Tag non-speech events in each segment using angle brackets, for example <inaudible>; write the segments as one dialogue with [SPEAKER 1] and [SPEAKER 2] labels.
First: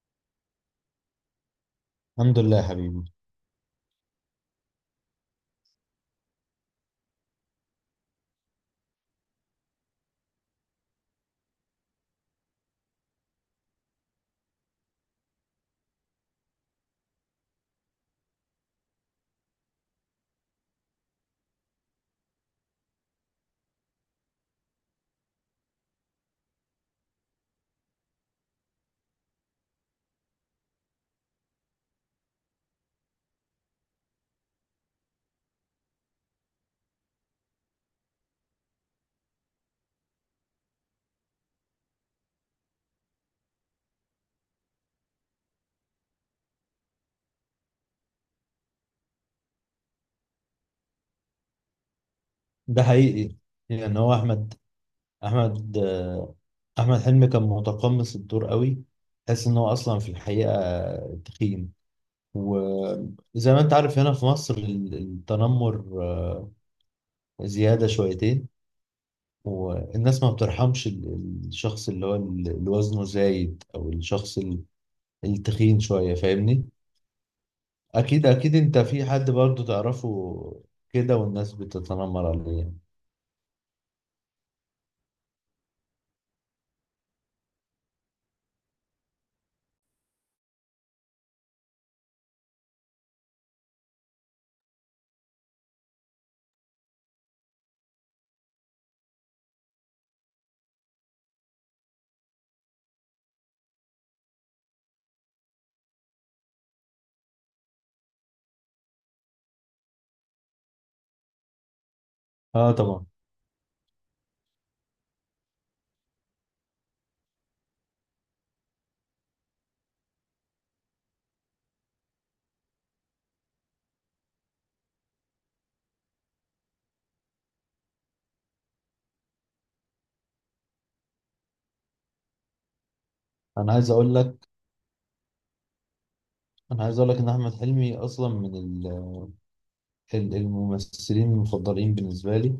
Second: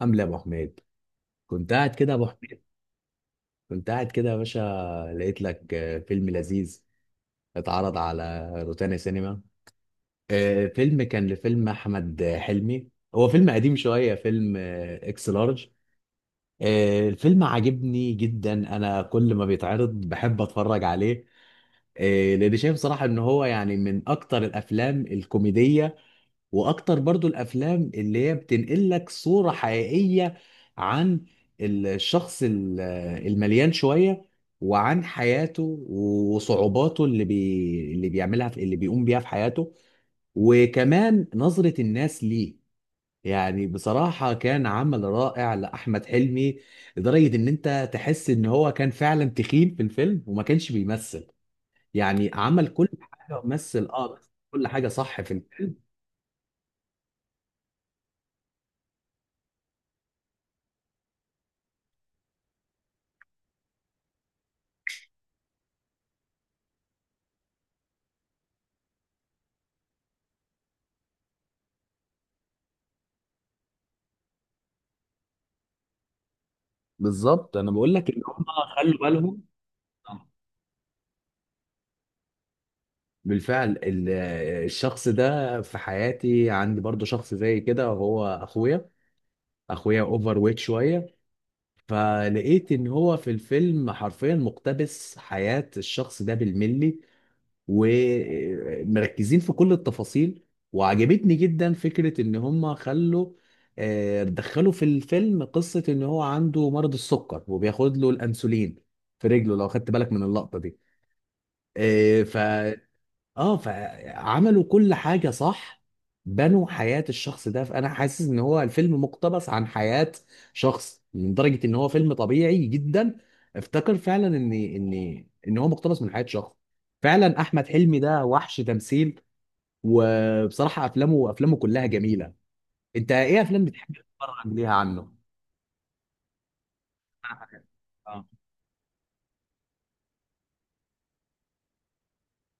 [SPEAKER 1] عامل ايه يا ابو حميد؟ كنت قاعد كده يا ابو
[SPEAKER 2] الحمد لله
[SPEAKER 1] حميد،
[SPEAKER 2] يا حبيبي.
[SPEAKER 1] كنت قاعد كده يا باشا. لقيت لك فيلم لذيذ اتعرض على روتانا سينما. فيلم كان لفيلم احمد حلمي. هو فيلم قديم شويه، فيلم اكس لارج. الفيلم عاجبني جدا، انا كل ما بيتعرض بحب اتفرج عليه. لان شايف صراحه ان هو يعني من اكتر الافلام الكوميديه، واكتر برضو الافلام اللي هي بتنقل لك صورة حقيقية عن الشخص المليان شوية، وعن حياته وصعوباته اللي بيقوم بيها في حياته، وكمان نظرة الناس ليه. يعني بصراحة كان عمل رائع لأحمد حلمي، لدرجة إن أنت تحس إن هو كان فعلا تخين في الفيلم وما كانش بيمثل. يعني عمل
[SPEAKER 2] ده
[SPEAKER 1] كل
[SPEAKER 2] حقيقي
[SPEAKER 1] حاجة مثل
[SPEAKER 2] يعني. هو
[SPEAKER 1] كل حاجة صح في الفيلم.
[SPEAKER 2] احمد آه، احمد حلمي كان متقمص الدور قوي. تحس ان هو اصلا في الحقيقه تخين. وزي ما انت عارف، هنا في مصر التنمر زياده شويتين، والناس ما بترحمش الشخص اللي هو اللي وزنه زايد، او الشخص التخين شويه، فاهمني؟
[SPEAKER 1] بالظبط انا بقول لك ان
[SPEAKER 2] اكيد
[SPEAKER 1] هم
[SPEAKER 2] اكيد، انت
[SPEAKER 1] خلوا
[SPEAKER 2] في حد
[SPEAKER 1] بالهم.
[SPEAKER 2] برضو تعرفه
[SPEAKER 1] آه.
[SPEAKER 2] كده، والناس بتتنمر عليه.
[SPEAKER 1] بالفعل الشخص ده في حياتي، عندي برضو شخص زي كده، هو اخويا. اخويا اوفر ويت شويه، فلقيت ان هو في الفيلم حرفيا مقتبس حياة الشخص ده بالملي، ومركزين في كل التفاصيل. وعجبتني جدا فكرة ان هم خلوا آه، دخلوا في الفيلم قصة ان هو عنده مرض السكر وبياخد له الانسولين في رجله، لو خدت بالك من اللقطة دي. إيه
[SPEAKER 2] اه طبعا.
[SPEAKER 1] اه، فعملوا كل حاجة صح، بنوا حياة الشخص ده. فأنا حاسس إن هو الفيلم مقتبس عن حياة شخص، من درجة إن هو فيلم طبيعي جدا. افتكر فعلا إن هو مقتبس من حياة شخص. فعلا أحمد حلمي ده وحش تمثيل، وبصراحة أفلامه كلها جميلة. أنت إيه أفلام
[SPEAKER 2] انا عايز
[SPEAKER 1] بتحب
[SPEAKER 2] اقول لك
[SPEAKER 1] تتفرج ليها عنه؟
[SPEAKER 2] انا عايز اقول لك ان
[SPEAKER 1] أنا
[SPEAKER 2] احمد
[SPEAKER 1] حاجات.
[SPEAKER 2] حلمي
[SPEAKER 1] آه.
[SPEAKER 2] اصلا من الممثلين المفضلين بالنسبه لي.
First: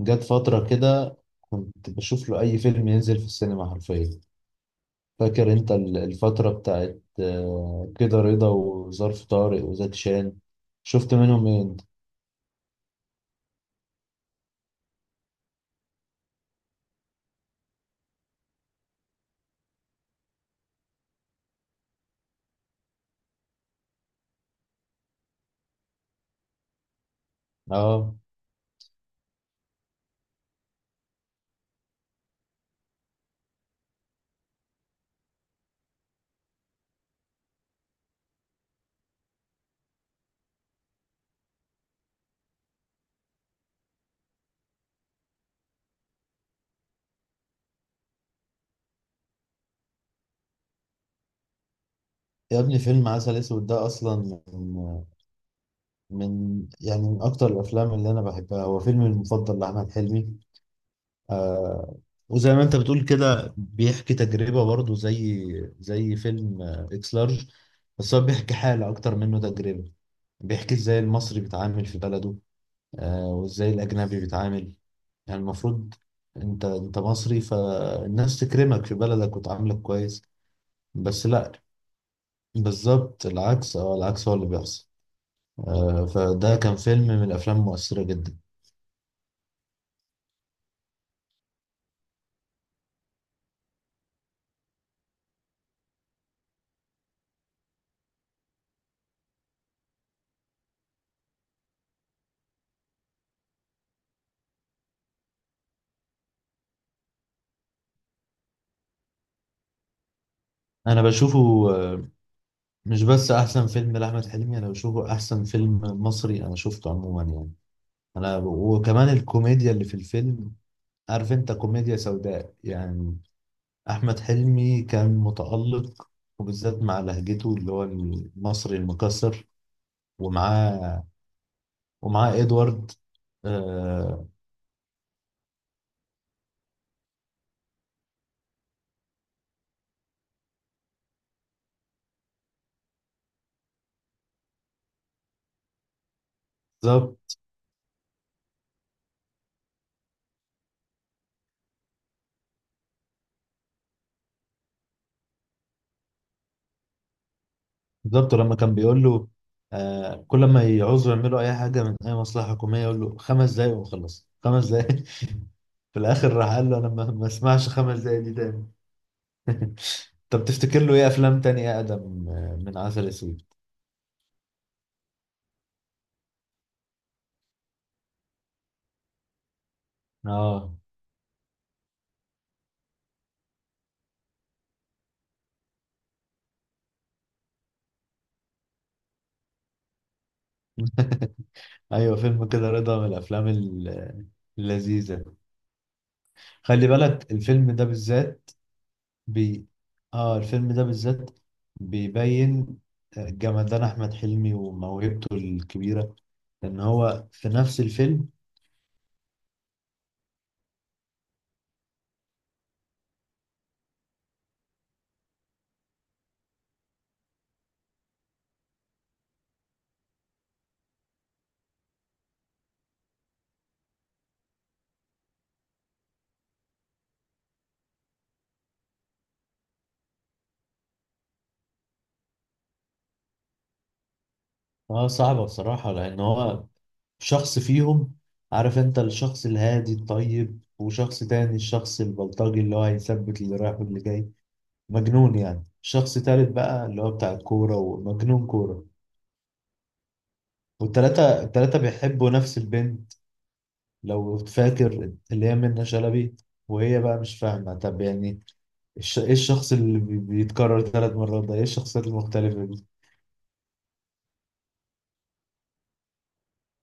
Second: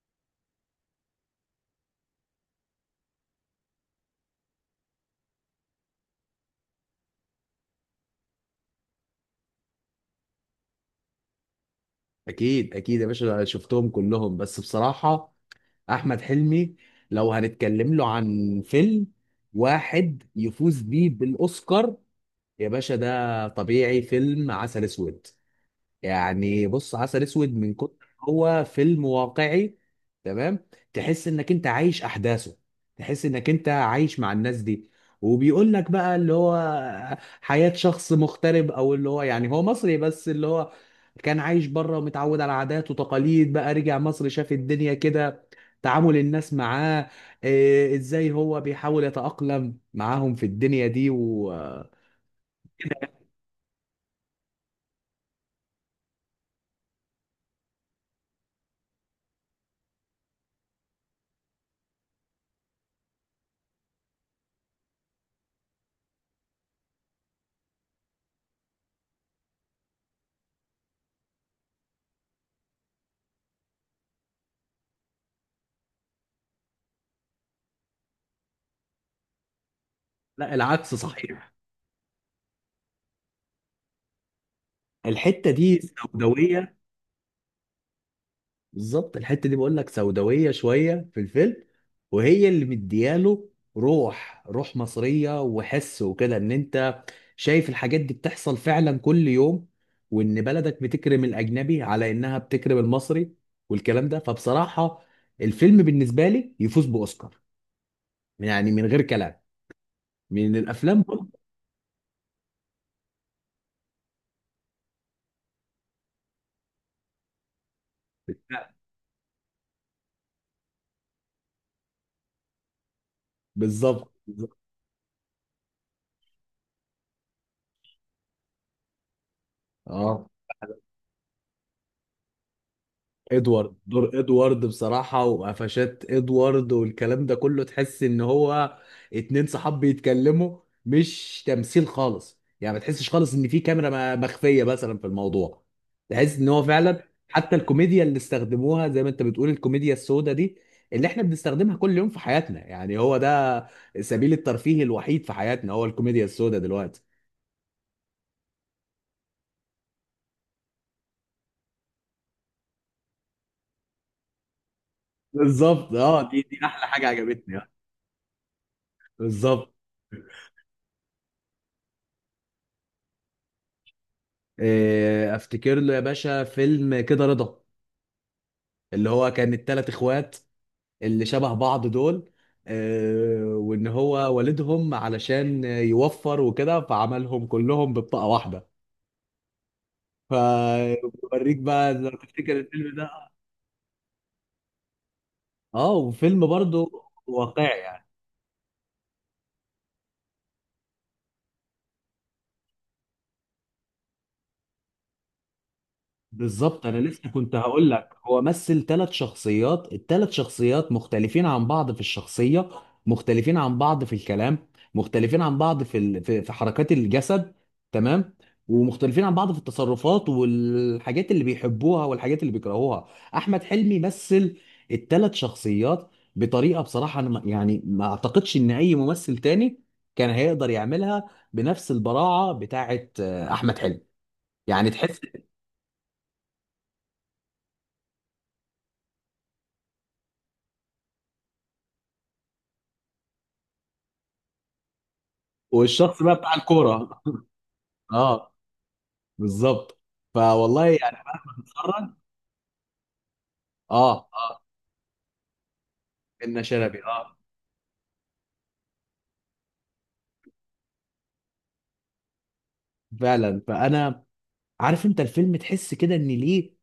[SPEAKER 2] جت فتره كده، كنت بشوف له اي فيلم ينزل في السينما حرفيا. فاكر انت الفتره بتاعت كده رضا، وظرف طارق، وزكي شان؟ شفت منهم ايه انت؟
[SPEAKER 1] أكيد أكيد يا باشا، شفتهم كلهم بس بصراحة احمد حلمي لو هنتكلم له عن فيلم واحد يفوز بيه بالاوسكار، يا باشا ده طبيعي فيلم عسل اسود. يعني بص، عسل اسود من كتر
[SPEAKER 2] اه،
[SPEAKER 1] هو فيلم واقعي، تمام، تحس انك انت عايش احداثه، تحس انك انت عايش مع الناس دي، وبيقول لك بقى اللي هو حياة شخص مغترب، او اللي هو يعني هو مصري بس اللي هو كان عايش بره ومتعود على عادات وتقاليد، بقى رجع مصر شاف الدنيا كده، تعامل الناس معاه، إيه ازاي هو بيحاول يتأقلم معاهم في الدنيا دي
[SPEAKER 2] يا ابني فيلم عسل اسود ده اصلا يعني من اكتر الافلام اللي انا بحبها. هو فيلمي المفضل لاحمد حلمي. آه وزي ما انت بتقول كده، بيحكي تجربة برضه، زي فيلم اكس لارج. بس هو بيحكي حالة اكتر منه تجربة. بيحكي ازاي المصري بيتعامل في بلده، وازاي الاجنبي بيتعامل. يعني المفروض انت مصري، فالناس تكرمك في بلدك وتعاملك كويس.
[SPEAKER 1] لا، العكس
[SPEAKER 2] بس
[SPEAKER 1] صحيح.
[SPEAKER 2] لا، بالظبط العكس. اه العكس هو اللي بيحصل.
[SPEAKER 1] الحتة دي
[SPEAKER 2] فده
[SPEAKER 1] سوداوية.
[SPEAKER 2] كان فيلم من الافلام المؤثرة جدا.
[SPEAKER 1] بالظبط الحته دي بقول لك سوداويه شويه في الفيلم، وهي اللي مدياله روح روح مصريه، وحس وكده ان انت شايف الحاجات دي بتحصل فعلا كل يوم، وان بلدك بتكرم الاجنبي على انها بتكرم المصري والكلام ده. فبصراحه الفيلم بالنسبه لي يفوز باوسكار، يعني من غير كلام، من
[SPEAKER 2] انا
[SPEAKER 1] الافلام.
[SPEAKER 2] بشوفه آه، مش بس احسن فيلم لاحمد حلمي، انا بشوفه احسن فيلم مصري انا شفته عموما يعني. انا، وكمان الكوميديا اللي في الفيلم، عارف انت، كوميديا سوداء يعني.
[SPEAKER 1] <laughs> بالظبط.
[SPEAKER 2] احمد حلمي كان متالق، وبالذات مع لهجته اللي هو المصري المكسر.
[SPEAKER 1] اه،
[SPEAKER 2] ومعاه ومعاه ادوارد.
[SPEAKER 1] ادوارد، دور
[SPEAKER 2] آه،
[SPEAKER 1] ادوارد بصراحة، وقفشات ادوارد والكلام ده كله تحس ان هو اتنين صحاب بيتكلموا، مش تمثيل خالص، يعني ما تحسش خالص ان في كاميرا مخفية مثلا في الموضوع. تحس ان هو فعلا
[SPEAKER 2] بالظبط،
[SPEAKER 1] حتى الكوميديا اللي استخدموها، زي ما انت بتقول الكوميديا السوداء دي اللي احنا بنستخدمها كل يوم في حياتنا، يعني هو ده سبيل الترفيه الوحيد في حياتنا، هو الكوميديا السوداء دلوقتي.
[SPEAKER 2] بالظبط، لما كان بيقول له كل ما يعوزوا يعملوا اي حاجه من اي مصلحه حكوميه، يقول له 5 دقايق وخلص، 5 دقايق.
[SPEAKER 1] بالظبط.
[SPEAKER 2] <laughs> في
[SPEAKER 1] اه،
[SPEAKER 2] الاخر
[SPEAKER 1] دي
[SPEAKER 2] راح
[SPEAKER 1] دي
[SPEAKER 2] قال له:
[SPEAKER 1] احلى
[SPEAKER 2] انا
[SPEAKER 1] حاجة
[SPEAKER 2] ما
[SPEAKER 1] عجبتني
[SPEAKER 2] اسمعش 5 دقايق دي تاني.
[SPEAKER 1] بالظبط.
[SPEAKER 2] <laughs> طب تفتكر له ايه افلام تانية اقدم من عسل اسود؟
[SPEAKER 1] إيه، افتكر له يا باشا فيلم كده رضا، اللي هو كان التلات اخوات
[SPEAKER 2] اه
[SPEAKER 1] اللي شبه بعض دول، إيه، وان هو والدهم علشان يوفر وكده فعملهم كلهم ببطاقة واحدة، فبوريك بقى لو
[SPEAKER 2] ايوه، فيلم
[SPEAKER 1] تفتكر
[SPEAKER 2] كده
[SPEAKER 1] الفيلم
[SPEAKER 2] رضا من
[SPEAKER 1] ده.
[SPEAKER 2] الافلام اللذيذة.
[SPEAKER 1] اه، وفيلم
[SPEAKER 2] خلي
[SPEAKER 1] برضه
[SPEAKER 2] بالك،
[SPEAKER 1] واقعي يعني.
[SPEAKER 2] بي اه الفيلم ده بالذات بيبين جمدان احمد حلمي وموهبته الكبيرة، ان
[SPEAKER 1] بالظبط، انا
[SPEAKER 2] هو
[SPEAKER 1] لسه
[SPEAKER 2] في
[SPEAKER 1] كنت
[SPEAKER 2] نفس
[SPEAKER 1] هقول لك
[SPEAKER 2] الفيلم.
[SPEAKER 1] هو مثل ثلاث شخصيات، الثلاث شخصيات مختلفين عن بعض في الشخصيه، مختلفين عن بعض في الكلام، مختلفين عن بعض في حركات الجسد، تمام، ومختلفين عن بعض في التصرفات والحاجات اللي بيحبوها والحاجات اللي بيكرهوها. احمد حلمي مثل الثلاث شخصيات بطريقه، بصراحه انا يعني ما اعتقدش ان اي ممثل تاني كان هيقدر يعملها بنفس البراعه بتاعه احمد حلمي. يعني
[SPEAKER 2] اه
[SPEAKER 1] تحس.
[SPEAKER 2] صعبة بصراحة، لان هو شخص فيهم. عارف انت، الشخص الهادي الطيب، وشخص تاني الشخص البلطجي اللي هو هيثبت اللي رايح واللي جاي، مجنون يعني. شخص
[SPEAKER 1] والشخص بقى
[SPEAKER 2] تالت
[SPEAKER 1] بتاع
[SPEAKER 2] بقى اللي هو
[SPEAKER 1] الكوره.
[SPEAKER 2] بتاع الكورة
[SPEAKER 1] <laughs>
[SPEAKER 2] ومجنون
[SPEAKER 1] اه.
[SPEAKER 2] كورة.
[SPEAKER 1] بالظبط. فوالله يعني
[SPEAKER 2] والتلاتة
[SPEAKER 1] مهما تتفرج.
[SPEAKER 2] بيحبوا نفس البنت،
[SPEAKER 1] اه،
[SPEAKER 2] لو
[SPEAKER 1] اه،
[SPEAKER 2] فاكر، اللي هي منة شلبي.
[SPEAKER 1] ان
[SPEAKER 2] وهي
[SPEAKER 1] شلبي،
[SPEAKER 2] بقى
[SPEAKER 1] اه.
[SPEAKER 2] مش فاهمة، طب يعني ايه الشخص اللي بيتكرر 3 مرات ده؟ ايه الشخصيات المختلفة دي؟
[SPEAKER 1] فعلا فانا عارف انت الفيلم، تحس كده ان ليه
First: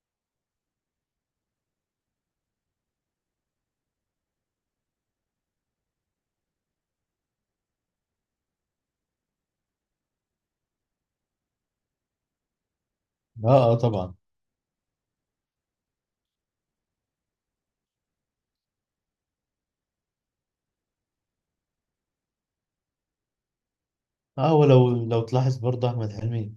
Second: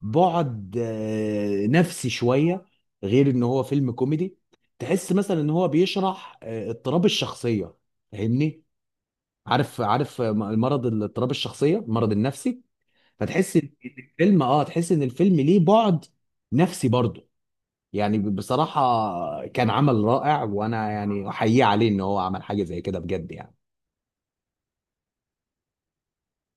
[SPEAKER 1] بعد نفسي شويه، غير ان هو فيلم كوميدي. تحس مثلا ان هو بيشرح اضطراب الشخصيه، فاهمني؟ عارف، عارف مرض الاضطراب الشخصيه، المرض النفسي.
[SPEAKER 2] اه،
[SPEAKER 1] فتحس ان
[SPEAKER 2] اه، طبعا.
[SPEAKER 1] الفيلم، تحس ان الفيلم ليه بعد نفسي برضه. يعني بصراحة كان عمل رائع، وأنا يعني أحييه عليه إن هو عمل حاجة زي كده بجد يعني.
[SPEAKER 2] اه، ولو تلاحظ برضه، احمد حلمي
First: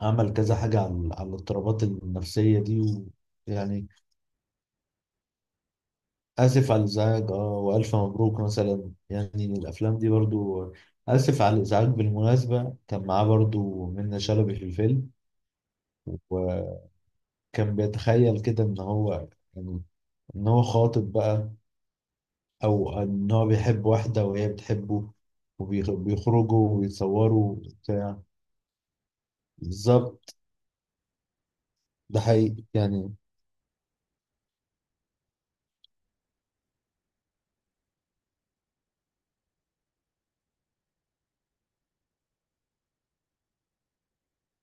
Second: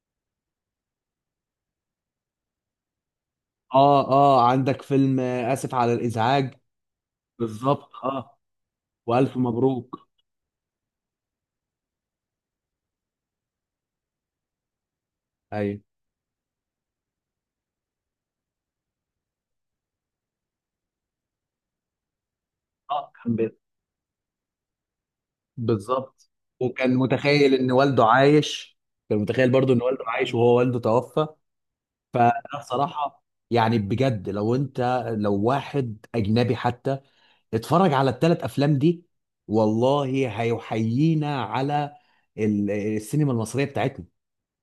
[SPEAKER 2] عمل كذا حاجة على الاضطرابات النفسية دي، ويعني...
[SPEAKER 1] آه آه، عندك فيلم آسف على الإزعاج.
[SPEAKER 2] آسف على الإزعاج،
[SPEAKER 1] بالظبط،
[SPEAKER 2] وألف مبروك مثلا،
[SPEAKER 1] وألف
[SPEAKER 2] يعني الأفلام
[SPEAKER 1] مبروك.
[SPEAKER 2] دي برضو. آسف على الإزعاج بالمناسبة كان معاه برضو منة شلبي في الفيلم.
[SPEAKER 1] أيوه،
[SPEAKER 2] وكان بيتخيل كده إن هو يعني إن هو خاطب بقى، أو إن
[SPEAKER 1] كان
[SPEAKER 2] هو بيحب واحدة وهي بتحبه،
[SPEAKER 1] بالظبط.
[SPEAKER 2] وبيخرجوا
[SPEAKER 1] وكان
[SPEAKER 2] ويتصوروا
[SPEAKER 1] متخيل إن والده
[SPEAKER 2] وبتاع.
[SPEAKER 1] عايش، كان متخيل برضو إن والده عايش
[SPEAKER 2] بالظبط.
[SPEAKER 1] وهو والده توفى.
[SPEAKER 2] ده
[SPEAKER 1] فأنا
[SPEAKER 2] حقيقي يعني.
[SPEAKER 1] بصراحة يعني بجد، لو أنت لو واحد أجنبي حتى اتفرج على الثلاث افلام دي، والله هيحيينا على السينما المصريه بتاعتنا.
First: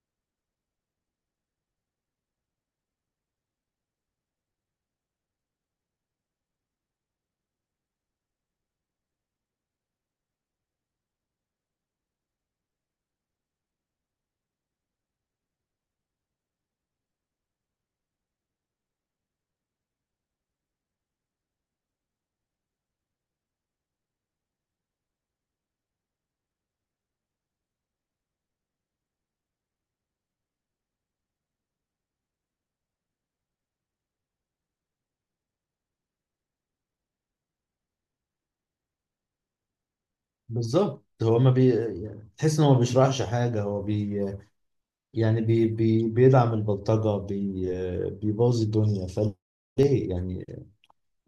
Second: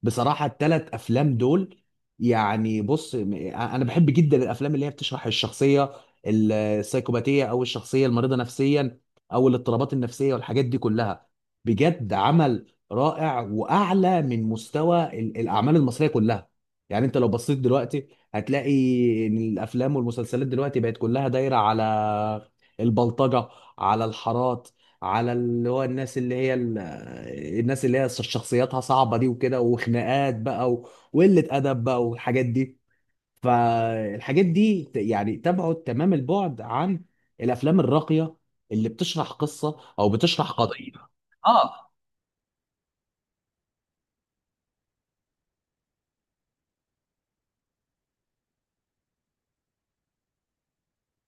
[SPEAKER 1] بصراحة التلات أفلام دول، يعني بص أنا بحب جدا الأفلام اللي هي بتشرح الشخصية السيكوباتية، أو الشخصية المريضة نفسيا، أو الاضطرابات النفسية والحاجات دي كلها. بجد عمل رائع وأعلى من مستوى الأعمال المصرية كلها. يعني أنت لو بصيت دلوقتي هتلاقي إن الأفلام والمسلسلات دلوقتي بقت كلها دايرة على البلطجة، على الحارات، على اللي هو الناس اللي هي شخصياتها صعبة دي وكده، وخناقات بقى وقلة أدب بقى والحاجات دي. فالحاجات دي يعني تبعد تمام البعد عن الأفلام الراقية اللي بتشرح قصة أو بتشرح قضية.
[SPEAKER 2] بالظبط، هو ما بي
[SPEAKER 1] اه
[SPEAKER 2] يعني تحس إن هو ما بيشرحش حاجة. هو بي يعني بي بي بيدعم البلطجة. بيبوظ الدنيا، فليه يعني؟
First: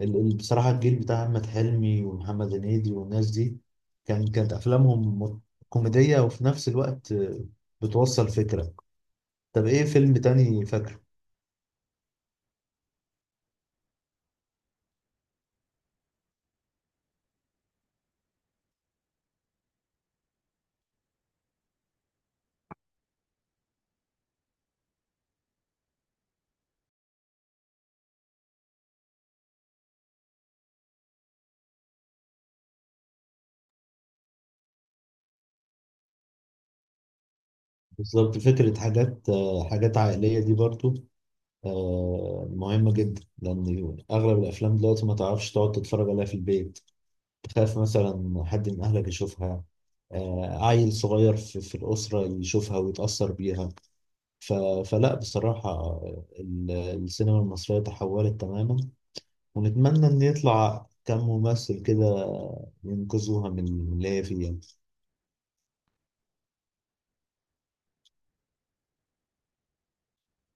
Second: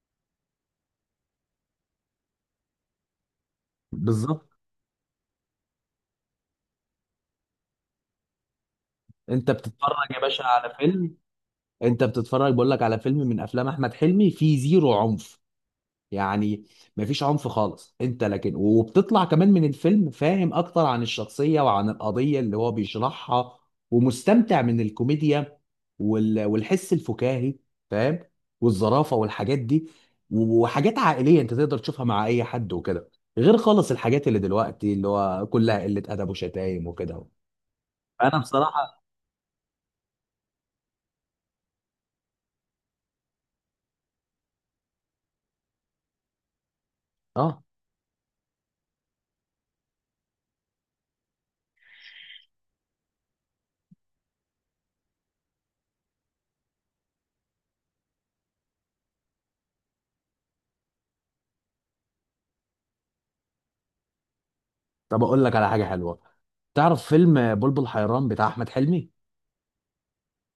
[SPEAKER 2] بصراحة الجيل بتاع أحمد حلمي ومحمد هنيدي والناس دي،
[SPEAKER 1] بالظبط.
[SPEAKER 2] كانت أفلامهم كوميدية، وفي نفس الوقت بتوصل فكرة.
[SPEAKER 1] انت
[SPEAKER 2] طب إيه
[SPEAKER 1] بتتفرج
[SPEAKER 2] فيلم
[SPEAKER 1] يا باشا
[SPEAKER 2] تاني
[SPEAKER 1] على
[SPEAKER 2] فاكره؟
[SPEAKER 1] فيلم، انت بتتفرج بقول لك على فيلم من افلام احمد حلمي فيه زيرو عنف، يعني مفيش عنف خالص انت، لكن وبتطلع كمان من الفيلم فاهم اكتر عن الشخصية وعن القضية اللي هو بيشرحها، ومستمتع من الكوميديا والحس الفكاهي، فاهم؟ والظرافة والحاجات دي، وحاجات عائلية انت تقدر تشوفها مع اي حد وكده، غير خالص الحاجات اللي دلوقتي اللي هو كلها قلة ادب وشتايم وكده.
[SPEAKER 2] بالظبط،
[SPEAKER 1] انا
[SPEAKER 2] فكرة.
[SPEAKER 1] بصراحة
[SPEAKER 2] حاجات عائلية دي برضو مهمة جدا، لأن أغلب الأفلام دلوقتي ما تعرفش تقعد تتفرج عليها في البيت.
[SPEAKER 1] اه
[SPEAKER 2] تخاف مثلا حد من أهلك يشوفها، عيل صغير في الأسرة يشوفها ويتأثر بيها. ف... فلا بصراحة، السينما المصرية تحولت تماما. ونتمنى إن يطلع كم ممثل كده ينقذوها من اللي هي فيها.
[SPEAKER 1] طب اقول لك على حاجة حلوة، تعرف فيلم بلبل حيران بتاع احمد حلمي؟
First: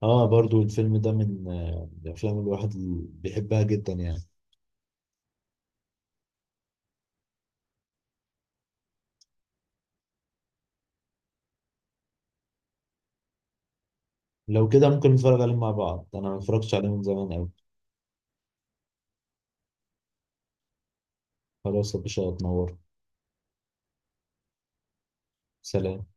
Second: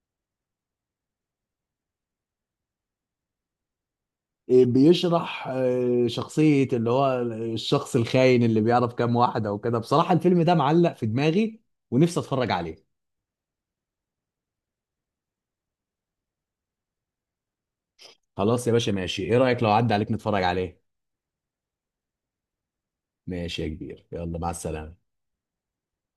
[SPEAKER 2] اه، برضو الفيلم ده من الأفلام اللي الواحد بيحبها جدا يعني.
[SPEAKER 1] بيشرح شخصية اللي هو الشخص الخاين اللي بيعرف كام واحدة وكده، بصراحة الفيلم ده معلق في دماغي ونفسي اتفرج عليه.
[SPEAKER 2] لو كده ممكن نتفرج عليه مع بعض، أنا ما اتفرجتش عليه من زمان أوي.
[SPEAKER 1] خلاص يا باشا ماشي، ايه رأيك لو عدى عليك نتفرج عليه.
[SPEAKER 2] خلاص يا باشا، اتنور.
[SPEAKER 1] ماشي يا كبير، يلا مع السلامة.
[SPEAKER 2] سلام.